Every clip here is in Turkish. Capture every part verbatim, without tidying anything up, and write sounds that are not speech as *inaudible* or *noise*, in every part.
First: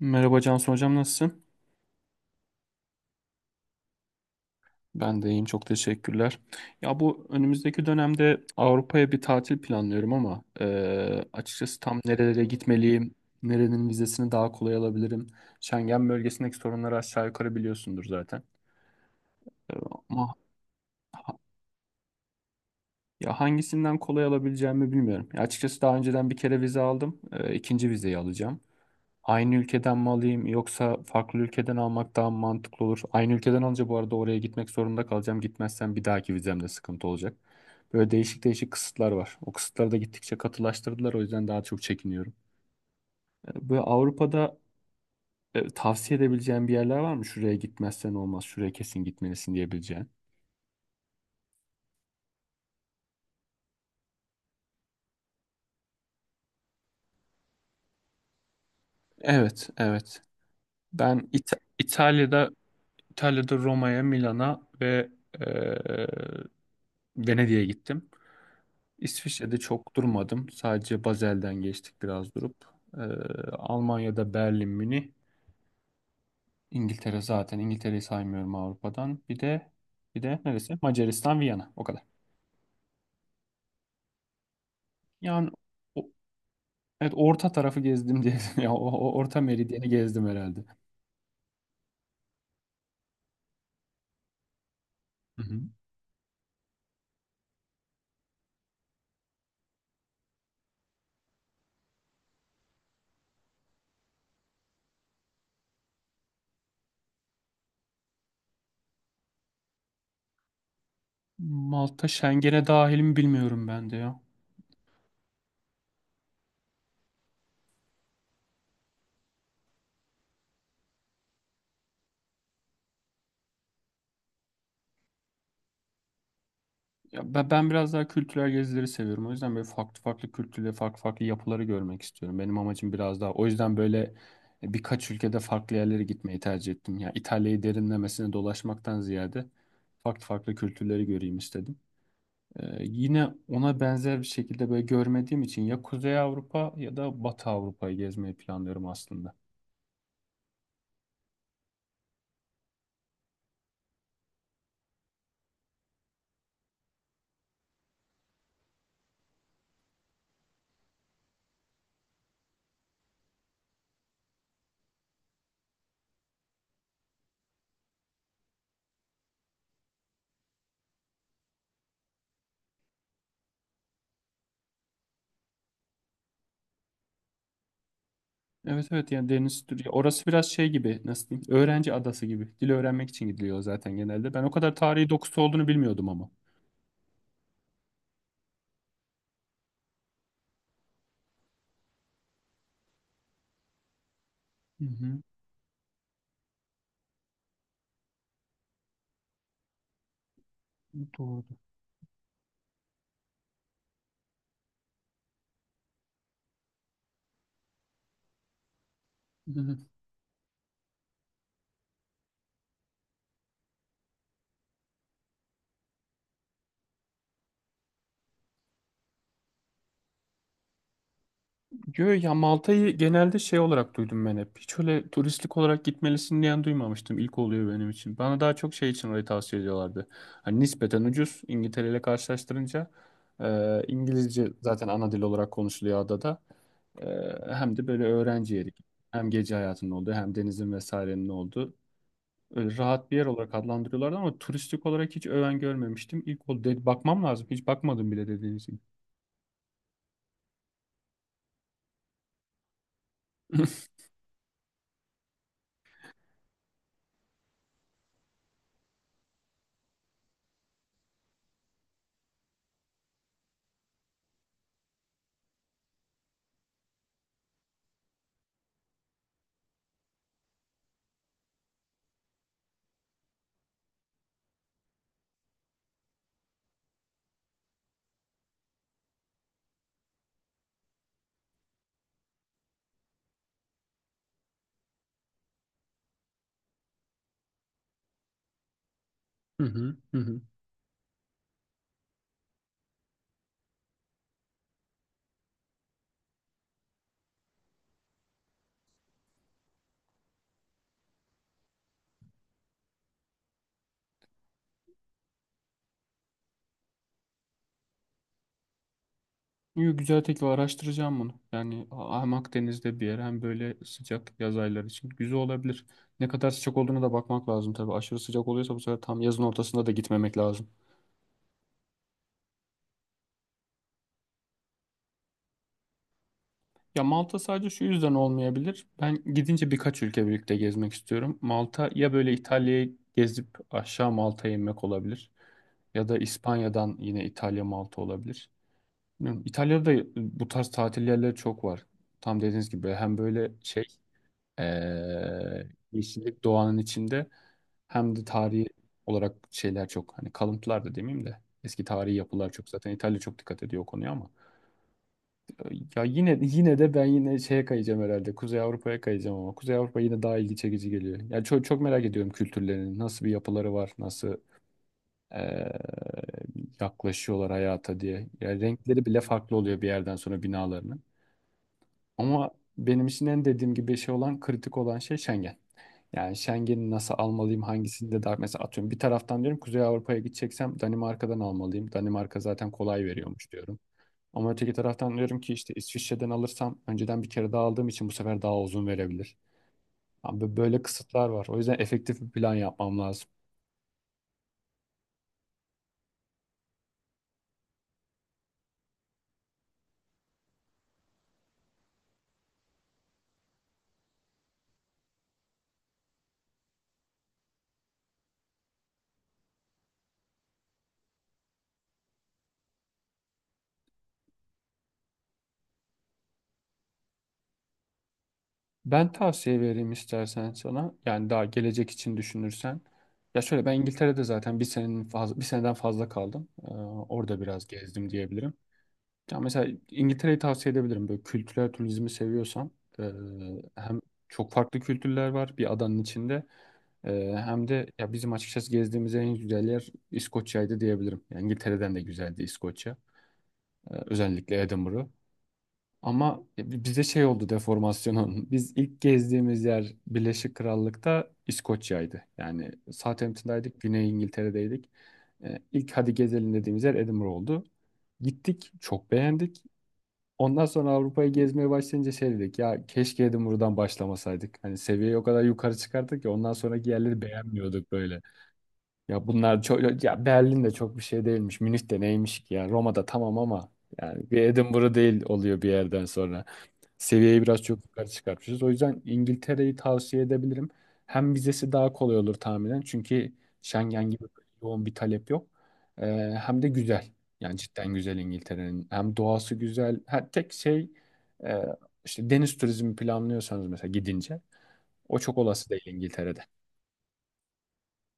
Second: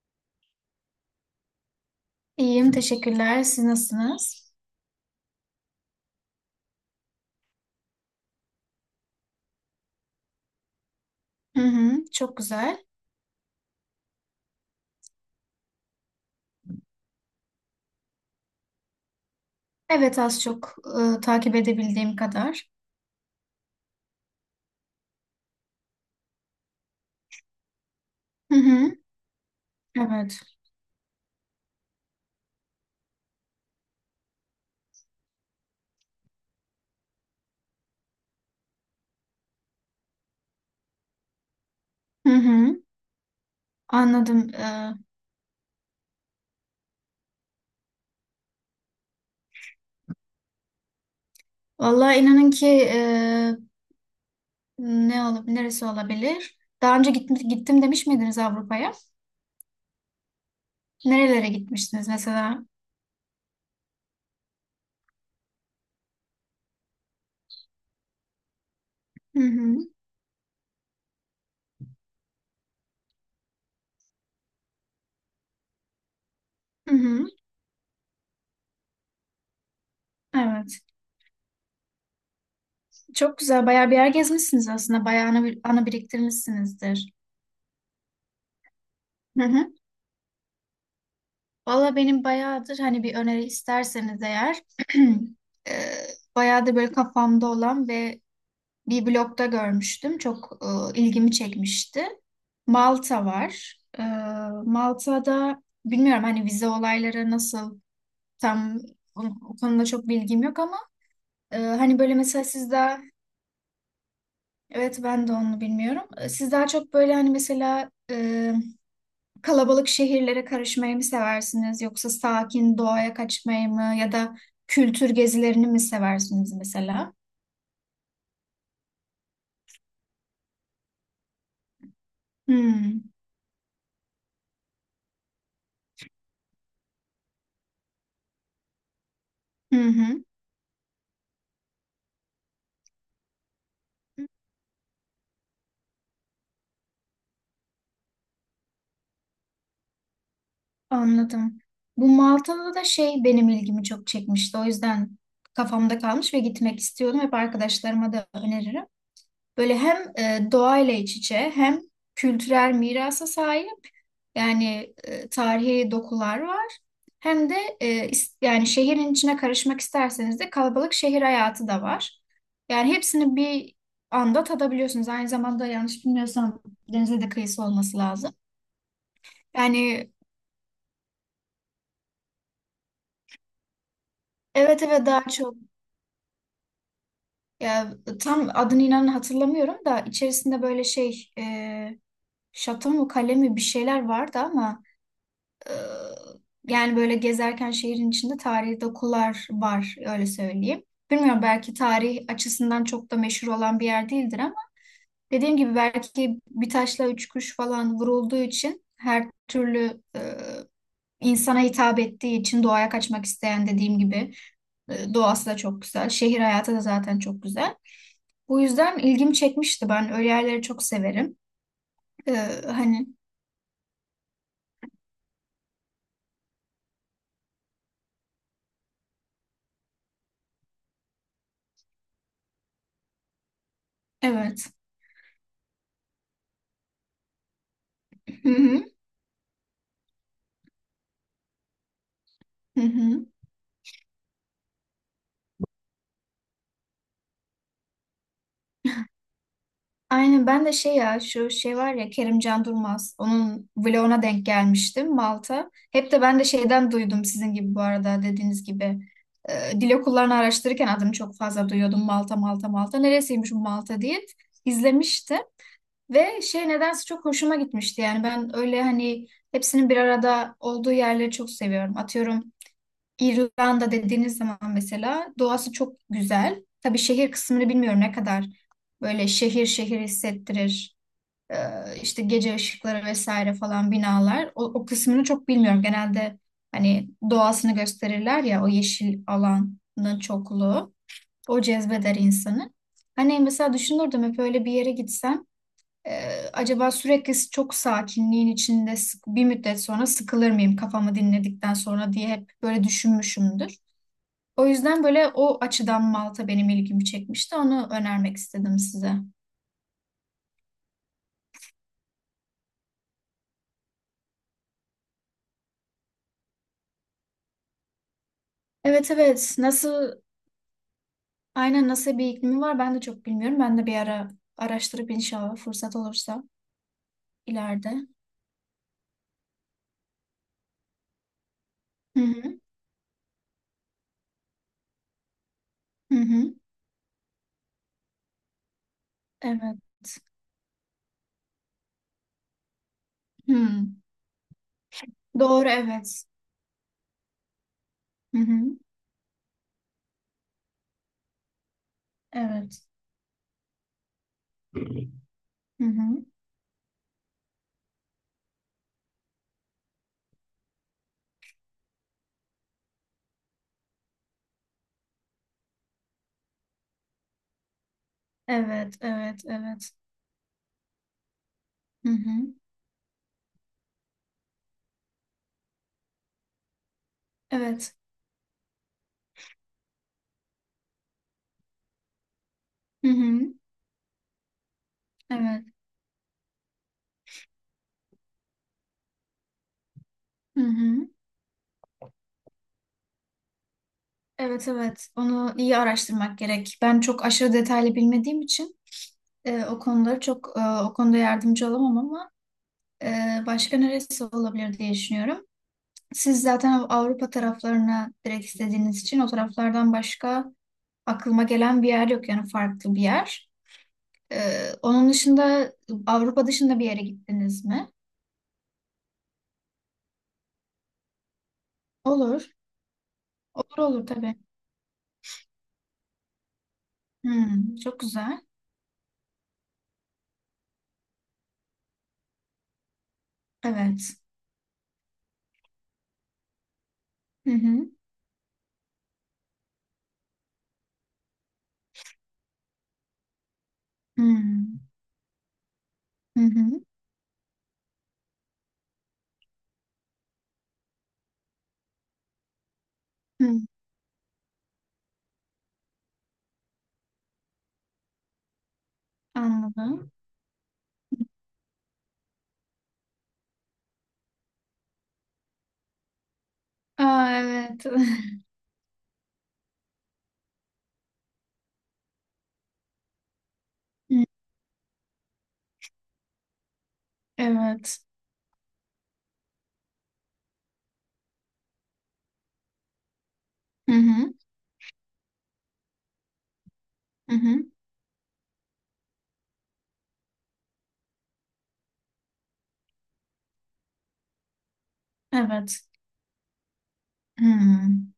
Merhaba Cansu Hocam nasılsın? İyiyim, teşekkürler. Siz nasılsınız? Ben de iyiyim çok teşekkürler. Ya bu önümüzdeki dönemde Avrupa'ya bir tatil planlıyorum ama e, Hı açıkçası tam hı, çok nerelere güzel. gitmeliyim, nerenin vizesini daha kolay alabilirim. Schengen bölgesindeki sorunları aşağı yukarı biliyorsundur zaten. E, Evet, ama az çok, e, ha- takip edebildiğim kadar. Ya hangisinden kolay alabileceğimi bilmiyorum. Ya açıkçası daha önceden bir kere vize aldım, e, ikinci vizeyi Hı alacağım. hı, Aynı ülkeden mi alayım evet. yoksa farklı ülkeden almak daha mı mantıklı olur? Aynı ülkeden alınca bu arada oraya gitmek zorunda kalacağım. Gitmezsem bir dahaki vizemde sıkıntı olacak. Böyle değişik değişik kısıtlar var. O kısıtları da gittikçe katılaştırdılar. O yüzden daha çok Hı çekiniyorum. hı, E, Böyle anladım. Avrupa'da E, e, tavsiye edebileceğin bir yerler var mı? Şuraya gitmezsen olmaz, şuraya kesin gitmelisin diyebileceğin. Vallahi inanın ki, e, ne olup neresi olabilir? Daha önce gittim, gittim demiş miydiniz Avrupa'ya? Evet, evet. Ben Nerelere İta- gitmiştiniz İtalya'da mesela? İtalya'da Roma'ya, Milan'a ve e, Venedik'e gittim. Hı İsviçre'de hı, çok durmadım. Sadece Basel'den geçtik biraz durup. Ee, Almanya'da Berlin, Münih. hı İngiltere hı, zaten. İngiltere'yi saymıyorum Avrupa'dan. Bir de bir de neresi? evet. Macaristan, Viyana. O kadar. Çok güzel. Bayağı bir yer gezmişsiniz aslında. Bayağı ana, Yani ana o- biriktirmişsinizdir. evet orta tarafı gezdim diye. *laughs* Ya o, o orta Hı hı. meridyeni gezdim herhalde. Valla benim bayağıdır hani bir öneri isterseniz eğer *clears throat* Hı hı. e, bayağıdır böyle kafamda olan ve bir blogda görmüştüm. Çok e, ilgimi çekmişti. Malta var. E, Malta'da bilmiyorum hani vize olayları nasıl, tam o, o konuda çok bilgim yok ama e, hani Malta böyle mesela Schengen'e siz daha dahil mi bilmiyorum ben de ya. evet, ben de onu bilmiyorum. E, Siz daha çok böyle hani mesela kalabalık şehirlere karışmayı mı seversiniz, yoksa sakin doğaya kaçmayı mı, ya da kültür gezilerini mi seversiniz mesela? Ya ben, ben biraz daha kültürel gezileri seviyorum. O yüzden böyle farklı farklı kültürleri, farklı farklı yapıları görmek istiyorum. Benim amacım Hmm. biraz daha. O yüzden böyle e, birkaç ülkede farklı yerlere gitmeyi tercih ettim. Ya İtalya'yı derinlemesine dolaşmaktan ziyade Hı farklı hı. farklı kültürleri göreyim istedim. Ee, yine ona benzer bir şekilde böyle görmediğim için ya Kuzey Avrupa ya da Batı Avrupa'yı gezmeyi planlıyorum aslında. Anladım. Bu Malta'da da şey, benim ilgimi çok çekmişti. O yüzden kafamda kalmış ve gitmek istiyordum. Hep arkadaşlarıma da öneririm. Böyle hem e, doğayla iç içe, hem kültürel mirasa sahip. Yani, e, tarihi dokular var. Hem de e, is- yani şehrin içine karışmak isterseniz de kalabalık şehir hayatı da var. Yani hepsini bir anda tadabiliyorsunuz. Aynı zamanda yanlış bilmiyorsam denize de kıyısı olması lazım. Evet evet, yani deniz tür- ya Yani orası biraz şey gibi, nasıl diyeyim, öğrenci adası gibi. Dil öğrenmek için gidiliyor zaten genelde. Ben o kadar evet, evet, tarihi daha dokusu çok olduğunu bilmiyordum ama. ya, tam adını inanın hatırlamıyorum, da içerisinde böyle şey, e, şato mu kale mi bir şeyler vardı ama Hı hı, Ee, yani böyle gezerken şehrin içinde tarihi dokular var, öyle söyleyeyim. Bilmiyorum, doğru. belki tarih açısından çok da meşhur olan bir yer değildir ama dediğim gibi, belki bir taşla üç kuş falan vurulduğu için, her Hı. türlü e, insana hitap ettiği için, doğaya kaçmak isteyen, dediğim gibi, e, doğası da çok güzel. Şehir hayatı da zaten çok güzel. Bu yüzden ilgimi çekmişti. Ben öyle yerleri çok severim. Yo, ya Ee, Malta'yı hani genelde şey olarak duydum ben hep. Hiç öyle turistik olarak gitmelisin diyen duymamıştım. İlk oluyor benim için. Bana daha çok şey için orayı tavsiye ediyorlardı. Hani nispeten ucuz İngiltere ile karşılaştırınca. e, İngilizce evet. zaten ana dil olarak konuşuluyor adada. E, Hem de böyle Hı öğrenci yeri. hı. Hem gece hayatının olduğu, hem denizin vesairenin olduğu. Öyle Hı rahat bir yer hı. olarak adlandırıyorlardı ama turistik olarak hiç öven görmemiştim. İlk oldu. Bakmam lazım. Hiç bakmadım bile dediğiniz gibi. Aynen, ben de şey, ya şu şey var ya, Kerimcan Durmaz, onun *laughs* vloguna denk gelmiştim, Malta. Hep de ben de şeyden duydum sizin gibi, bu arada, dediğiniz gibi. Ee, dil okullarını araştırırken adını çok fazla duyuyordum, Malta Malta Malta. Neresiymiş bu Malta diye izlemiştim. Ve şey, nedense çok hoşuma gitmişti, yani ben öyle hani hepsinin bir arada olduğu yerleri çok seviyorum. Atıyorum, İrlanda dediğiniz zaman mesela doğası çok güzel. Tabii şehir kısmını bilmiyorum, ne kadar böyle şehir şehir hissettirir. Ee, işte gece ışıkları vesaire falan, binalar. O, o kısmını çok bilmiyorum. Genelde hani doğasını gösterirler ya, o yeşil Hı hı, hı alanın hı. çokluğu. O cezbeder insanı. Hani mesela düşünürdüm hep, öyle bir yere gitsem e, acaba sürekli çok sakinliğin içinde sık- bir müddet sonra sıkılır mıyım kafamı dinledikten sonra diye, hep böyle düşünmüşümdür. O yüzden böyle, o açıdan Malta benim ilgimi çekmişti. Onu önermek istedim size. Yo, güzel teklif, araştıracağım bunu. Yani A- hem Akdeniz'de bir yer, hem böyle sıcak yaz ayları için güzel olabilir. Ne kadar sıcak olduğuna da bakmak lazım tabii. Aşırı sıcak oluyorsa bu sefer Evet, tam yazın evet. ortasında da Nasıl, gitmemek lazım. aynen nasıl bir iklimi var ben de çok bilmiyorum. Ben de bir ara araştırıp inşallah fırsat olursa Ya Malta sadece şu ileride. yüzden olmayabilir. Ben gidince birkaç ülke birlikte gezmek istiyorum. Malta ya Hı böyle hı. İtalya'yı gezip aşağı Malta'ya inmek olabilir. Ya Hı da hı. İspanya'dan yine İtalya Malta olabilir. Bilmiyorum. Evet. İtalya'da bu tarz tatil yerleri çok var. Tam dediğiniz gibi hem böyle Hı. şey, Ee, Doğru, evet. yeşillik, doğanın içinde, hem de Hı tarihi hı. olarak şeyler çok, hani kalıntılar da demeyeyim de eski tarihi yapılar çok, Evet. zaten İtalya çok dikkat ediyor o konuya ama Ee, Hı ya hı. yine yine de ben yine şeye kayacağım herhalde, Kuzey Avrupa'ya kayacağım ama Kuzey Avrupa yine daha ilgi çekici geliyor. Yani çok çok merak ediyorum kültürlerini, nasıl bir yapıları var, nasıl ee, yaklaşıyorlar hayata diye. Yani Evet, renkleri bile evet, farklı oluyor bir evet. yerden sonra binalarının. Hı Ama hı. benim için en, dediğim gibi, şey olan, kritik olan şey Schengen. Yani Schengen'i nasıl almalıyım, Evet. hangisinde daha, mesela atıyorum, bir taraftan diyorum Kuzey Avrupa'ya gideceksem Danimarka'dan almalıyım. Danimarka zaten kolay Hı hı. veriyormuş diyorum. Ama öteki taraftan diyorum ki Evet. işte İsviçre'den alırsam, önceden bir kere daha aldığım için, bu sefer daha uzun verebilir. Abi Hı böyle hı. kısıtlar var. O yüzden efektif bir plan yapmam lazım. Evet, evet. Onu iyi araştırmak gerek. Ben çok aşırı detaylı bilmediğim için, Ee, o konuları çok, e, o konuda yardımcı olamam ama e, başka neresi olabilir diye düşünüyorum. Siz zaten Av- Avrupa taraflarına direkt istediğiniz için, o taraflardan başka aklıma gelen bir yer yok, yani farklı bir yer. Ee, onun dışında, Avrupa dışında bir yere gittiniz mi? Ben tavsiye vereyim istersen sana. Yani daha gelecek için Olur. düşünürsen. Ya şöyle, ben Olur, olur, İngiltere'de tabii. zaten bir senenin fazla, bir seneden fazla kaldım. Ee, orada biraz Hmm, çok gezdim güzel. diyebilirim. Ya mesela İngiltere'yi tavsiye edebilirim. Böyle kültürel turizmi seviyorsan, eee, hem Evet. çok farklı kültürler var bir adanın içinde, Eee, Hı hem de hı. ya bizim açıkçası gezdiğimiz en güzel yer İskoçya'ydı diyebilirim. Yani İngiltere'den de güzeldi İskoçya. Eee, özellikle Hmm. Edinburgh. Ama Hı bi- hı. bize şey oldu, deformasyonun. *laughs* Biz ilk gezdiğimiz yer Birleşik Krallık'ta İskoçya'ydı. Yani Hı. Southampton'daydık, Güney İngiltere'deydik. Eee, İlk hadi gezelim dediğimiz yer Edinburgh oldu. Gittik, çok beğendik. Anladım. Ondan sonra Avrupa'yı gezmeye başlayınca şey dedik, ya keşke dedim buradan başlamasaydık. Hani seviyeyi o kadar yukarı çıkarttık ki ondan sonraki yerleri Aa, evet. beğenmiyorduk böyle. *laughs* Ya bunlar çok, ya Berlin de çok bir şey değilmiş. Münih de neymiş ki, ya Roma'da tamam ama Hı, yani bir Edinburgh değil oluyor bir yerden sonra. Seviyeye biraz çok evet. yukarı çıkartmışız. O yüzden İngiltere'yi tavsiye edebilirim. Hem vizesi daha kolay olur tahminen. Çünkü Hı Schengen gibi hı. yoğun bir talep yok. Ee, Hem de güzel. Hı Yani hı. cidden güzel İngiltere'nin. Hem doğası güzel. Ha, tek şey, e, işte deniz turizmi planlıyorsanız mesela gidince, o çok olası değil Evet. İngiltere'de. Hmm.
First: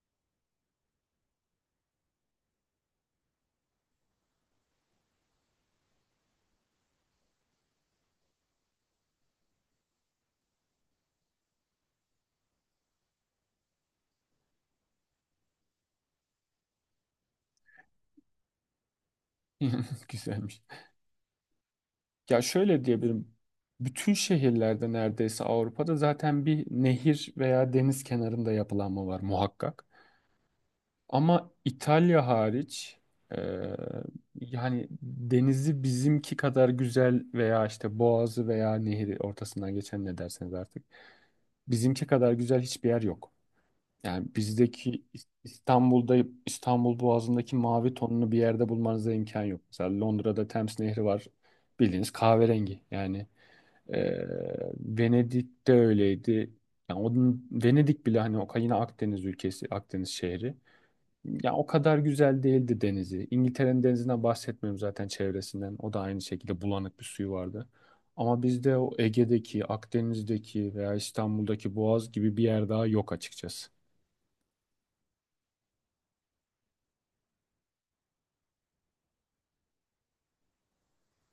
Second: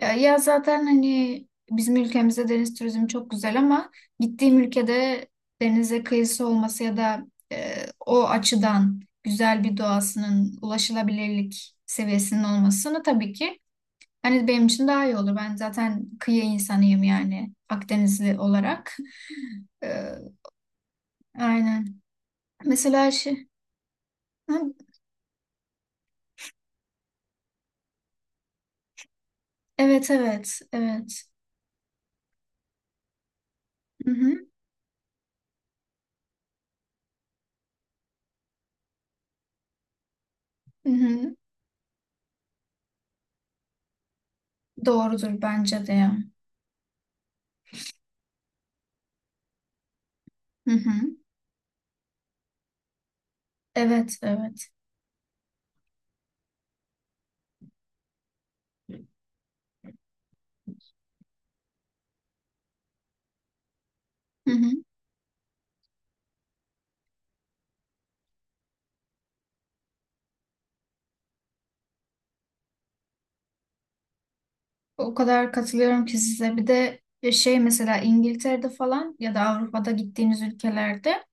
Ya, ya zaten hani bizim ülkemizde deniz turizmi çok güzel ama gittiğim ülkede denize kıyısı olması, ya da e, o açıdan güzel bir doğasının, ulaşılabilirlik seviyesinin olmasını tabii ki hani benim için daha iyi olur. Ben zaten kıyı insanıyım, yani Akdenizli olarak. *laughs* E, *laughs* Güzelmiş. aynen. Ya şöyle Mesela diyebilirim. şey. Bütün Hı, şehirlerde neredeyse Avrupa'da zaten bir nehir veya deniz kenarında yapılanma var muhakkak. evet, evet, evet. Ama İtalya hariç, e, Hı hı, yani denizi bizimki kadar güzel, veya işte boğazı veya nehri ortasından geçen ne derseniz artık, hı hı. bizimki kadar güzel hiçbir yer yok. Yani bizdeki, İs- Doğrudur bence de İstanbul'da ya. İstanbul Boğazı'ndaki mavi tonunu bir yerde bulmanıza imkan yok. Mesela Londra'da Hı Thames Nehri hı. var, bildiğiniz kahverengi yani. Evet, e, evet. Venedik'te öyleydi. Yani onun, Venedik bile hani o yine Akdeniz ülkesi, Akdeniz şehri. Ya o kadar güzel değildi denizi. İngiltere'nin denizinden Hı hı. bahsetmiyorum zaten, çevresinden. O da aynı şekilde bulanık bir suyu vardı. Ama bizde o Ege'deki, Akdeniz'deki veya İstanbul'daki Boğaz gibi bir yer daha yok açıkçası. O kadar katılıyorum ki size. Bir de e, şey, mesela İngiltere'de falan ya da Avrupa'da gittiğiniz ülkelerde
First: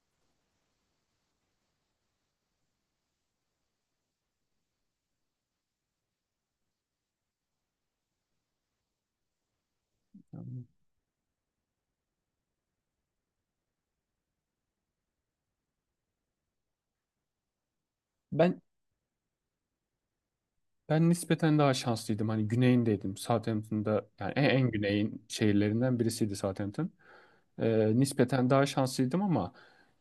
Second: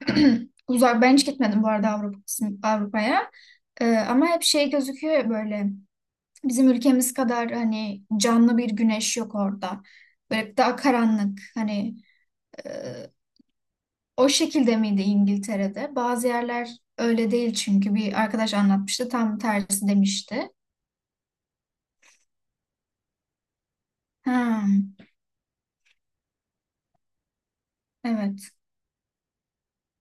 *clears throat* uzak, ben hiç gitmedim bu arada Avrupa, kısmı Avrupa'ya. Ee, ama hep şey gözüküyor ya, böyle bizim ülkemiz kadar hani canlı bir güneş yok orada. Böyle daha karanlık, hani e, o şekilde miydi İngiltere'de? Bazı yerler öyle değil, çünkü bir arkadaş Ben anlatmıştı, tam tersi demişti. Ben nispeten daha şanslıydım. Hani güneyindeydim. Southampton'da, yani en, Ha, en güneyin şehirlerinden birisiydi Southampton. Ee, nispeten evet. daha şanslıydım ama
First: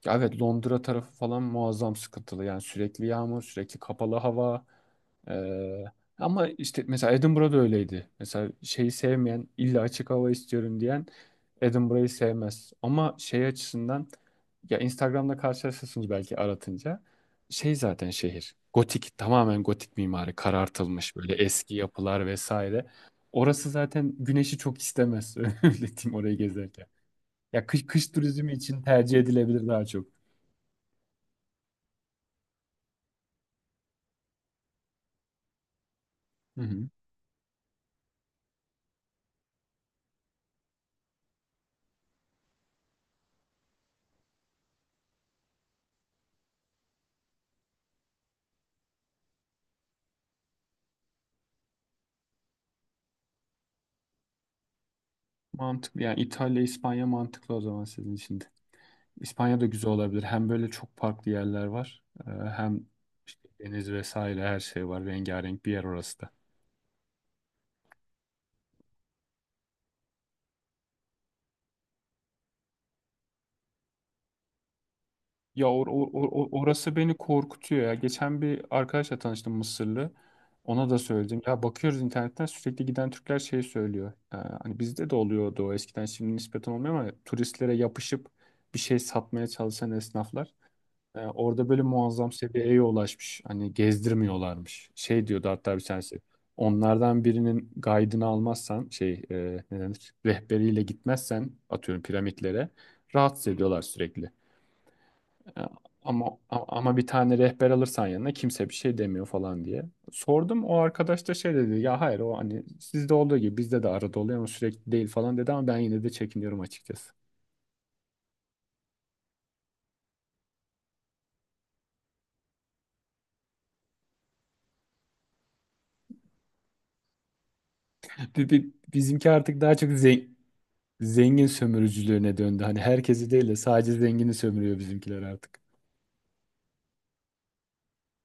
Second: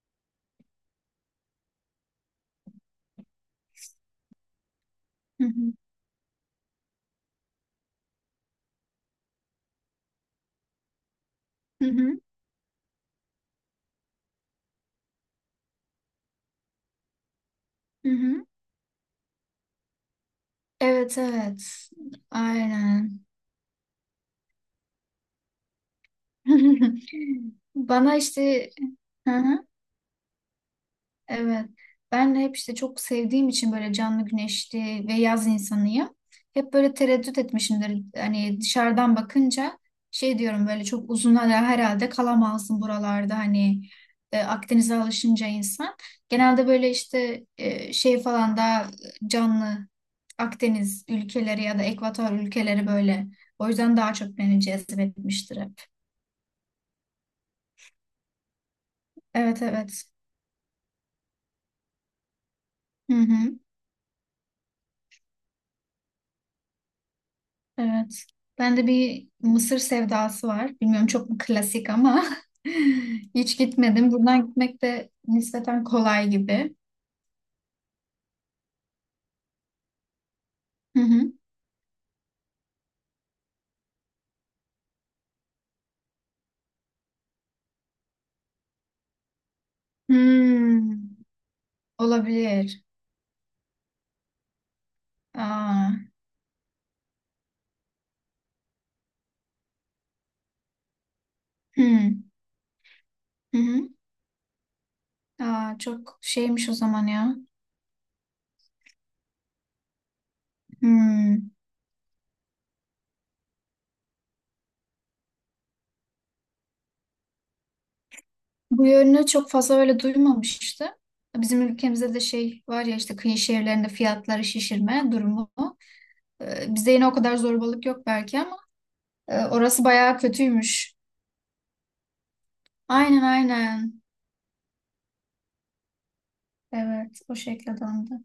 ya evet, Londra tarafı falan muazzam sıkıntılı. Yani sürekli yağmur, sürekli kapalı hava. Hı hı. Ee, Ama işte mesela Edinburgh'da öyleydi. Mesela şeyi sevmeyen, illa açık hava istiyorum diyen Hı Edinburgh'ı hı. sevmez. Ama şey açısından, ya Instagram'da karşılaşırsınız belki aratınca, şey zaten Hı hı. şehir. Gotik, tamamen gotik mimari, karartılmış Evet, böyle evet. eski yapılar vesaire. Aynen. Orası zaten güneşi çok istemez. *laughs* Öyle diyeyim, orayı gezerken. *laughs* Ya kış, kış Bana turizmi işte. için tercih Hı hı, edilebilir daha çok. evet. Ben de hep işte, çok sevdiğim için böyle canlı, güneşli ve yaz insanıyım. Hı Hep hı. böyle tereddüt etmişimdir. Hani dışarıdan bakınca şey diyorum, böyle çok uzun hala herhalde kalamazsın buralarda, hani e, Akdeniz'e alışınca insan. Genelde böyle işte, e, şey falan, daha canlı Akdeniz ülkeleri ya da Ekvator ülkeleri böyle. O yüzden daha çok beni cezbetmiştir hep. Mantıklı, yani İtalya, İspanya mantıklı o zaman sizin için de. İspanya Evet, da güzel evet. olabilir. Hem böyle çok farklı yerler var. e, Hem Hı işte hı. deniz vesaire her şey var. Rengarenk bir yer orası da. Evet. Bende bir Mısır sevdası var. Bilmiyorum, çok mu klasik ama *laughs* hiç gitmedim. Buradan gitmek de Ya nispeten or, or- kolay or- gibi. orası beni korkutuyor ya. Geçen bir arkadaşla tanıştım, Mısırlı. Ona da Hı hı. söyledim. Ya bakıyoruz internetten, sürekli giden Türkler şey söylüyor. Ee, hani bizde de oluyordu o eskiden, şimdi nispeten olmuyor, ama turistlere yapışıp bir şey satmaya çalışan esnaflar. Hmm, e, Orada böyle muazzam seviyeye olabilir. ulaşmış. Hani gezdirmiyorlarmış. Şey diyordu hatta bir Aa, tanesi. Onlardan birinin guide'ını almazsan şey, e, ne denir, rehberiyle gitmezsen atıyorum hmm, piramitlere, rahatsız hı ediyorlar hı. sürekli. Ya, Aa, çok Ama a- şeymiş o ama bir zaman ya. tane rehber alırsan yanına kimse bir şey demiyor falan diye. Sordum, o arkadaş da Hmm. şey dedi, ya hayır o hani sizde olduğu gibi bizde de arada oluyor ama sürekli değil falan dedi, ama ben yine de çekiniyorum açıkçası. Bu yönünü çok fazla öyle duymamıştım. Bizim ülkemizde de şey var ya, işte kıyı şehirlerinde fiyatları şişirme durumu. Ee, Bizde yine o kadar zorbalık yok *laughs* belki, Bi- ama bi- Bizimki e, artık daha orası çok bayağı zen- kötüymüş. zengin sömürücülüğüne döndü. Hani Aynen, herkesi değil de sadece aynen. zengini sömürüyor bizimkiler artık. Evet, o şekilde döndü.